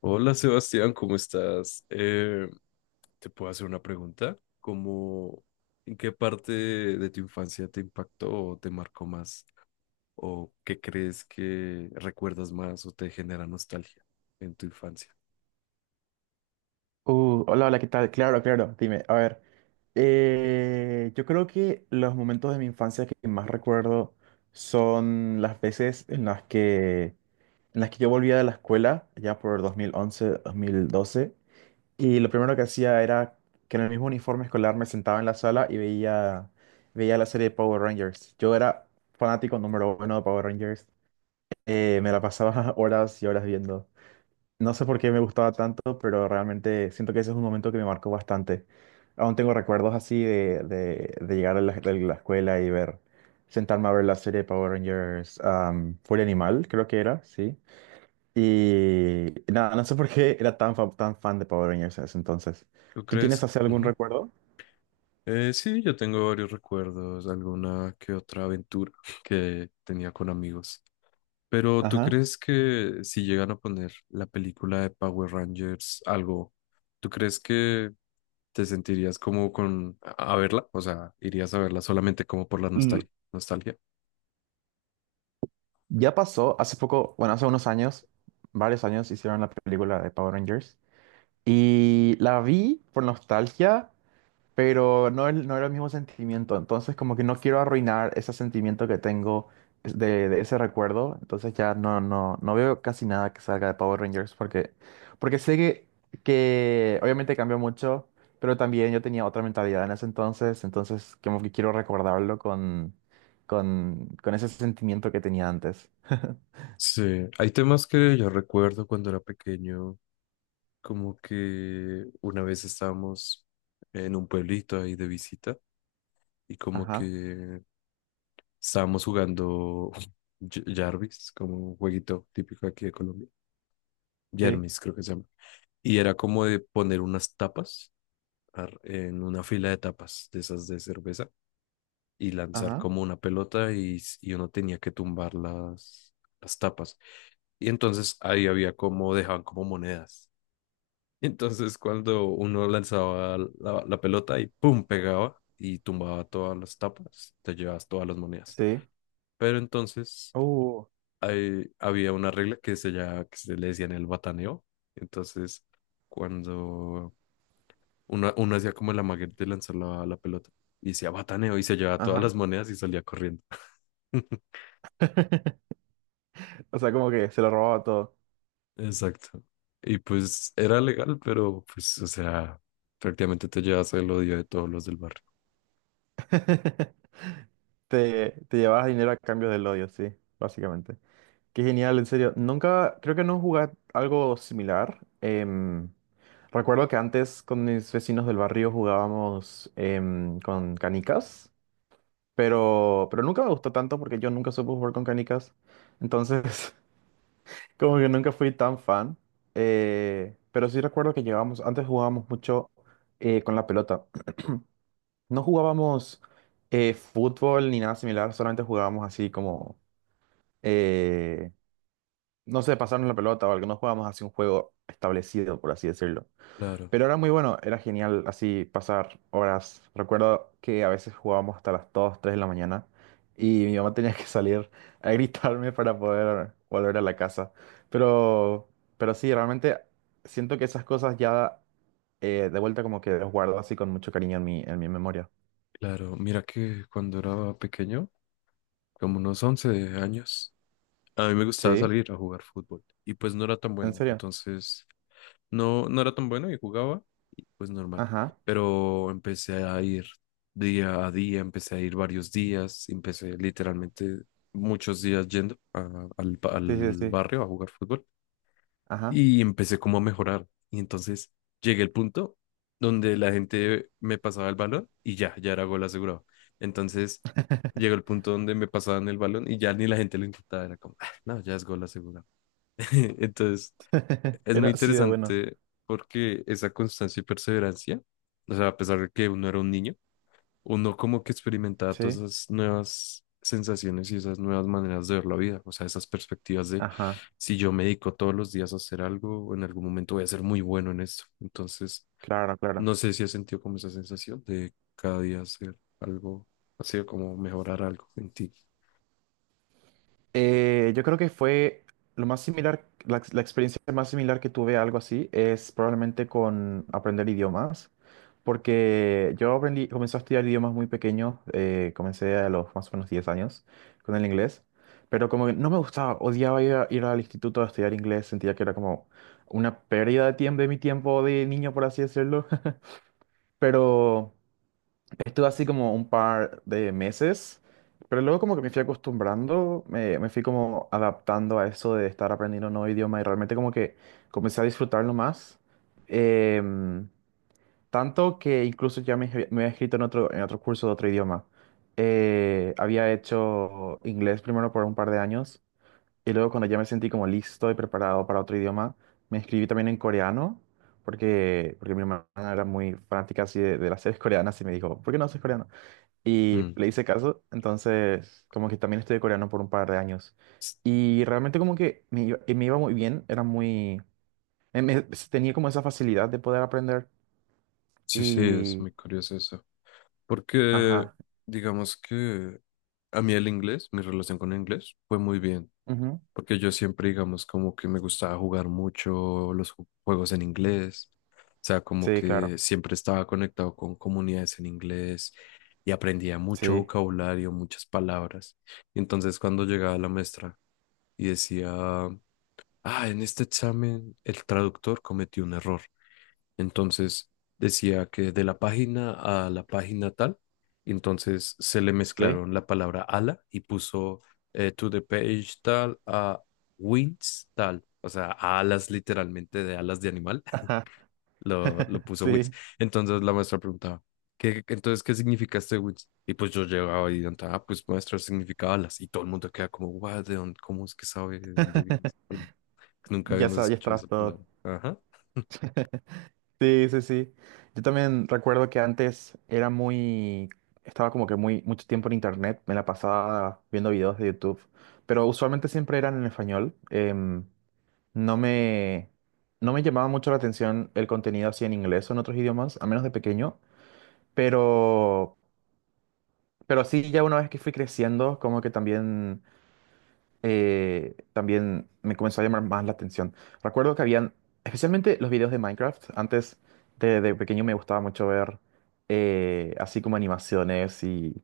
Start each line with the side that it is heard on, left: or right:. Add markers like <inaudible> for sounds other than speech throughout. left: Hola Sebastián, ¿cómo estás? ¿Te puedo hacer una pregunta? ¿En qué parte de tu infancia te impactó o te marcó más? ¿O qué crees que recuerdas más o te genera nostalgia en tu infancia?
right: Hola, hola, ¿qué tal? Claro, claro, dime, a ver, yo creo que los momentos de mi infancia que más recuerdo son las veces en las que yo volvía de la escuela, ya por 2011, 2012, y lo primero que hacía era que en el mismo uniforme escolar me sentaba en la sala y veía la serie de Power Rangers. Yo era fanático número uno de Power Rangers, me la pasaba <laughs> horas y horas viendo. No sé por qué me gustaba tanto, pero realmente siento que ese es un momento que me marcó bastante. Aún tengo recuerdos así de llegar de la escuela y sentarme a ver la serie de Power Rangers, Furia Animal, creo que era, sí. Y nada, no sé por qué era tan, tan fan de Power Rangers en ese entonces.
left: ¿Tú
right: ¿Tú tienes
left: crees?
right: así algún
left: Ujú.
right: recuerdo?
left: Sí, yo tengo varios recuerdos, alguna que otra aventura <laughs> que tenía con amigos. Pero ¿tú
right: Ajá.
left: crees que si llegan a poner la película de Power Rangers, algo, ¿tú crees que te sentirías como con a verla? O sea, ¿irías a verla solamente como por la
right: L-
left: nostalgia, nostalgia?
right: Ya pasó, hace poco, bueno, hace unos años, varios años hicieron la película de Power Rangers. Y la vi por nostalgia, pero no, no era el mismo sentimiento. Entonces, como que no quiero arruinar ese sentimiento que tengo de ese recuerdo. Entonces ya no, no, no veo casi nada que salga de Power Rangers porque, porque sé que obviamente cambió mucho, pero también yo tenía otra mentalidad en ese entonces. Entonces, como que quiero recordarlo con ese sentimiento que tenía antes. <laughs>
left: Sí, hay temas que yo recuerdo cuando era pequeño, como que una vez estábamos en un pueblito ahí de visita y como
right: Ajá,
left: que estábamos jugando <laughs> Jarvis, como un jueguito típico aquí de Colombia.
right: sí,
left: Jermis creo que se llama. Y era como de poner unas tapas en una fila de tapas de esas de cerveza y lanzar
right: ajá,
left: como una pelota y, y uno tenía que tumbar las tapas. Y entonces ahí había como, dejaban como monedas. <laughs> Entonces cuando uno lanzaba la, la pelota y pum, pegaba y tumbaba todas las tapas, te llevabas todas las monedas.
right: sí.
left: Pero entonces
right: Uh,
left: ahí había una regla que se, ya, que se le decía en el bataneo. Entonces cuando uno hacía como el amaguete de lanzar la, la pelota y decía bataneo y se llevaba todas
right: ajá.
left: las monedas y salía corriendo. <laughs>
right: <laughs> O sea, como que se lo robaba todo.
left: Exacto. Y pues era legal, pero pues, o sea, prácticamente te llevas el odio de todos los del barrio.
right: <laughs> Te llevabas dinero a cambio del odio, sí, básicamente. Qué genial, en serio. Nunca, creo que no jugué algo similar. Recuerdo que antes con mis vecinos del barrio jugábamos con canicas, pero nunca me gustó tanto porque yo nunca supe jugar con canicas. Entonces, <laughs> como que nunca fui tan fan. Pero sí recuerdo que llevábamos, antes jugábamos mucho con la pelota. No jugábamos fútbol ni nada similar, solamente jugábamos así como eh, no sé, pasarnos la pelota o algo, no jugábamos así un juego establecido, por así decirlo.
left: Claro,
right: Pero era muy bueno, era genial así pasar horas. Recuerdo que a veces jugábamos hasta las 2 3 de la mañana y mi mamá tenía que salir a gritarme para poder volver a la casa. Pero, pero sí, realmente siento que esas cosas ya de vuelta como que las guardo así con mucho cariño en mi, memoria.
left: claro. Mira que cuando era pequeño, como unos 11 años, a mí me gustaba
right: Sí,
left: salir a jugar fútbol y pues no era tan
right: en
left: bueno.
right: serio.
left: Entonces, no, no era tan bueno y jugaba y pues normal.
right: Ajá.
left: Pero empecé a ir día a día, empecé a ir varios días, empecé literalmente muchos días yendo
right: Sí, sí,
left: al
right: sí.
left: barrio a jugar fútbol.
right: Ajá.
left: Y empecé como a mejorar. Y entonces llegué al punto donde la gente me pasaba el balón y ya, ya era gol asegurado. Entonces llegó el punto donde me pasaban el balón y ya ni la gente lo intentaba, era como, "Ah, no, ya es gol asegurado". <laughs> Entonces
right: <laughs>
left: es
right: Era
left: muy
right: así de bueno.
left: interesante porque esa constancia y perseverancia, o sea, a pesar de que uno era un niño, uno como que experimentaba todas
right: Sí.
left: esas nuevas sensaciones y esas nuevas maneras de ver la vida, o sea, esas perspectivas de
right: Ajá,
left: si yo me dedico todos los días a hacer algo, en algún momento voy a ser muy bueno en esto. Entonces,
right: claro, claro.
left: no sé si has sentido como esa sensación de cada día hacer algo, así como mejorar algo en ti.
right: Yo creo que fue lo más similar, la experiencia más similar que tuve a algo así es probablemente con aprender idiomas, porque yo aprendí, comencé a estudiar idiomas muy pequeño, comencé a los más o menos 10 años con el inglés, pero como que no me gustaba, odiaba ir, ir al instituto a estudiar inglés, sentía que era como una pérdida de tiempo, de mi tiempo de niño, por así decirlo, <laughs> pero... Estuve así como un par de meses, pero luego como que me fui acostumbrando, me fui como adaptando a eso de estar aprendiendo un nuevo idioma y realmente como que comencé a disfrutarlo más. Em, Tanto que incluso ya me había escrito en otro, curso de otro idioma. Había hecho inglés primero por un par de años y luego cuando ya me sentí como listo y preparado para otro idioma, me inscribí también en coreano. Porque, porque mi hermana era muy fanática así de las series coreanas y me dijo, ¿por qué no haces coreano? Y
left: Mm.
right: le hice caso, entonces como que también estudié coreano por un par de años.
left: S-
right: Y realmente como que me iba muy bien, era muy... me- me- tenía como esa facilidad de poder aprender
left: Sí, sí, es
right: y...
left: muy curioso eso. Porque
right: Ajá.
left: digamos que a mí el inglés, mi relación con el inglés fue muy bien.
right: Ujú.
left: Porque yo siempre, digamos, como que me gustaba jugar mucho los juegos en inglés, o sea, como
right: Sí, claro.
left: que siempre estaba conectado con comunidades en inglés y aprendía mucho
right: Sí.
left: vocabulario, muchas palabras. Y entonces cuando llegaba la maestra y decía, ah, en este examen el traductor cometió un error. Entonces decía que de la página a la página tal, entonces se le
right: Sí.
left: mezclaron la palabra ala y puso to the page tal a wings tal, o sea, a alas literalmente de alas de animal,
right: Ajá.
left: <laughs> lo
right: <laughs>
left: puso wings.
right: Sí.
left: Entonces la maestra preguntaba, ¿qué, entonces qué significa este wings? Y pues yo llegaba y preguntaba, ah, pues maestra significa alas. Y todo el mundo queda como, guau, ¿de dónde, cómo es que sabe de dónde viene esa palabra? Nunca
right: Ya
left: habíamos
right: sabes, ya
left: escuchado esa
right: estabas todo.
left: palabra. Ajá. <laughs>
right: Sí, sí, sí. Yo también recuerdo que antes era muy... Estaba como que muy mucho tiempo en internet, me la pasaba viendo videos de YouTube, pero usualmente siempre eran en español. No no me llamaba mucho la atención el contenido así en inglés o en otros idiomas, a menos de pequeño, pero, sí, ya una vez que fui creciendo, como que también, también me comenzó a llamar más la atención. Recuerdo que habían, especialmente los videos de Minecraft, antes de pequeño me gustaba mucho ver así como animaciones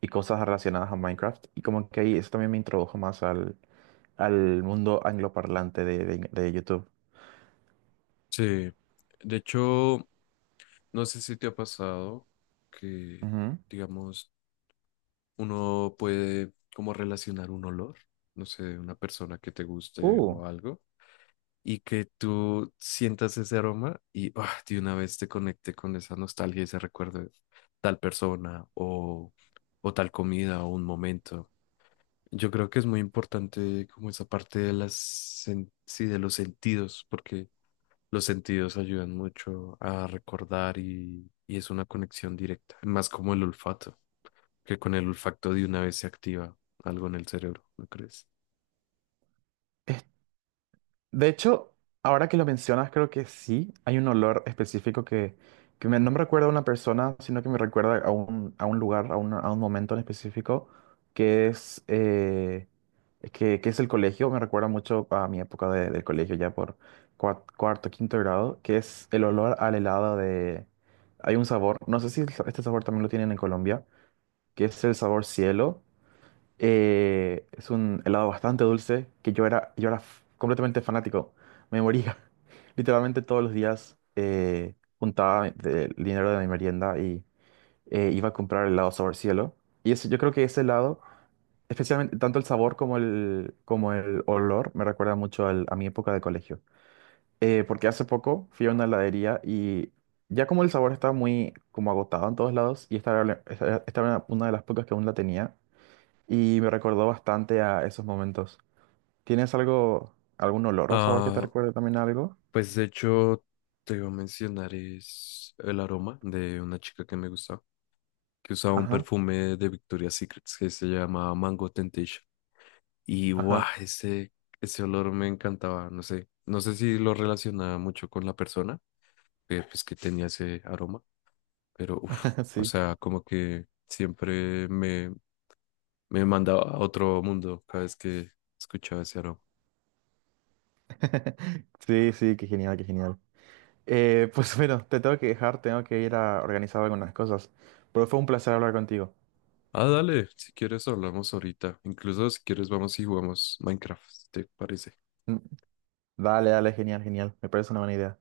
right: y cosas relacionadas a Minecraft, y como que ahí eso también me introdujo más al mundo angloparlante de YouTube.
left: Sí. De hecho, no sé si te ha pasado que,
right: Ujú.
left: digamos, uno puede como relacionar un olor, no sé, de una persona que te guste o algo, y que tú sientas ese aroma y ah, de una vez te conecte con esa nostalgia y ese recuerdo de tal persona o tal comida o un momento. Yo creo que es muy importante como esa parte de las, sí, de los sentidos, porque los sentidos ayudan mucho a recordar y es una conexión directa, más como el olfato, que con el olfato de una vez se activa algo en el cerebro, ¿no crees?
right: De hecho, ahora que lo mencionas, creo que sí, hay un olor específico que, no me recuerda a una persona, sino que me recuerda a un, lugar, a un momento en específico, que es, eh, que es el colegio, me recuerda mucho a mi época de colegio, ya por cuarto, quinto grado, que es el olor al helado de... Hay un sabor, no sé si este sabor también lo tienen en Colombia, que es el sabor cielo, es un helado bastante dulce que completamente fanático. Me moría. <laughs> Literalmente todos los días juntaba el dinero de mi merienda y iba a comprar helado sabor cielo. Y eso, yo creo que ese helado, especialmente tanto el sabor como el olor, me recuerda mucho a mi época de colegio. Porque hace poco fui a una heladería y ya como el sabor estaba muy como agotado en todos lados y esta era, la- esta era una de las pocas que aún la tenía y me recordó bastante a esos momentos. ¿Tienes algo, algún olor o sabor que te
left: Ah,
right: recuerde también a algo?
left: pues de hecho te iba a mencionar es el aroma de una chica que me gustaba, que usaba un
right: Ajá,
left: perfume de Victoria's Secret que se llama Mango Temptation. Y guau,
right: ajá,
left: ese olor me encantaba, no sé, no sé si lo relacionaba mucho con la persona, pues que tenía ese aroma, pero uff,
right: <laughs>
left: o
right: sí.
left: sea, como que siempre me, me mandaba a otro mundo cada vez que escuchaba ese aroma.
right: <laughs> Sí, sí, qué genial, qué genial. Pues <laughs> bueno, te tengo que dejar, tengo que ir a organizar algunas cosas, pero fue un placer hablar contigo.
left: Ah, dale, si quieres hablamos ahorita. Incluso si quieres vamos y jugamos Minecraft, ¿si te parece?
right: Mm, Dale, dale, genial, genial, me parece una buena idea.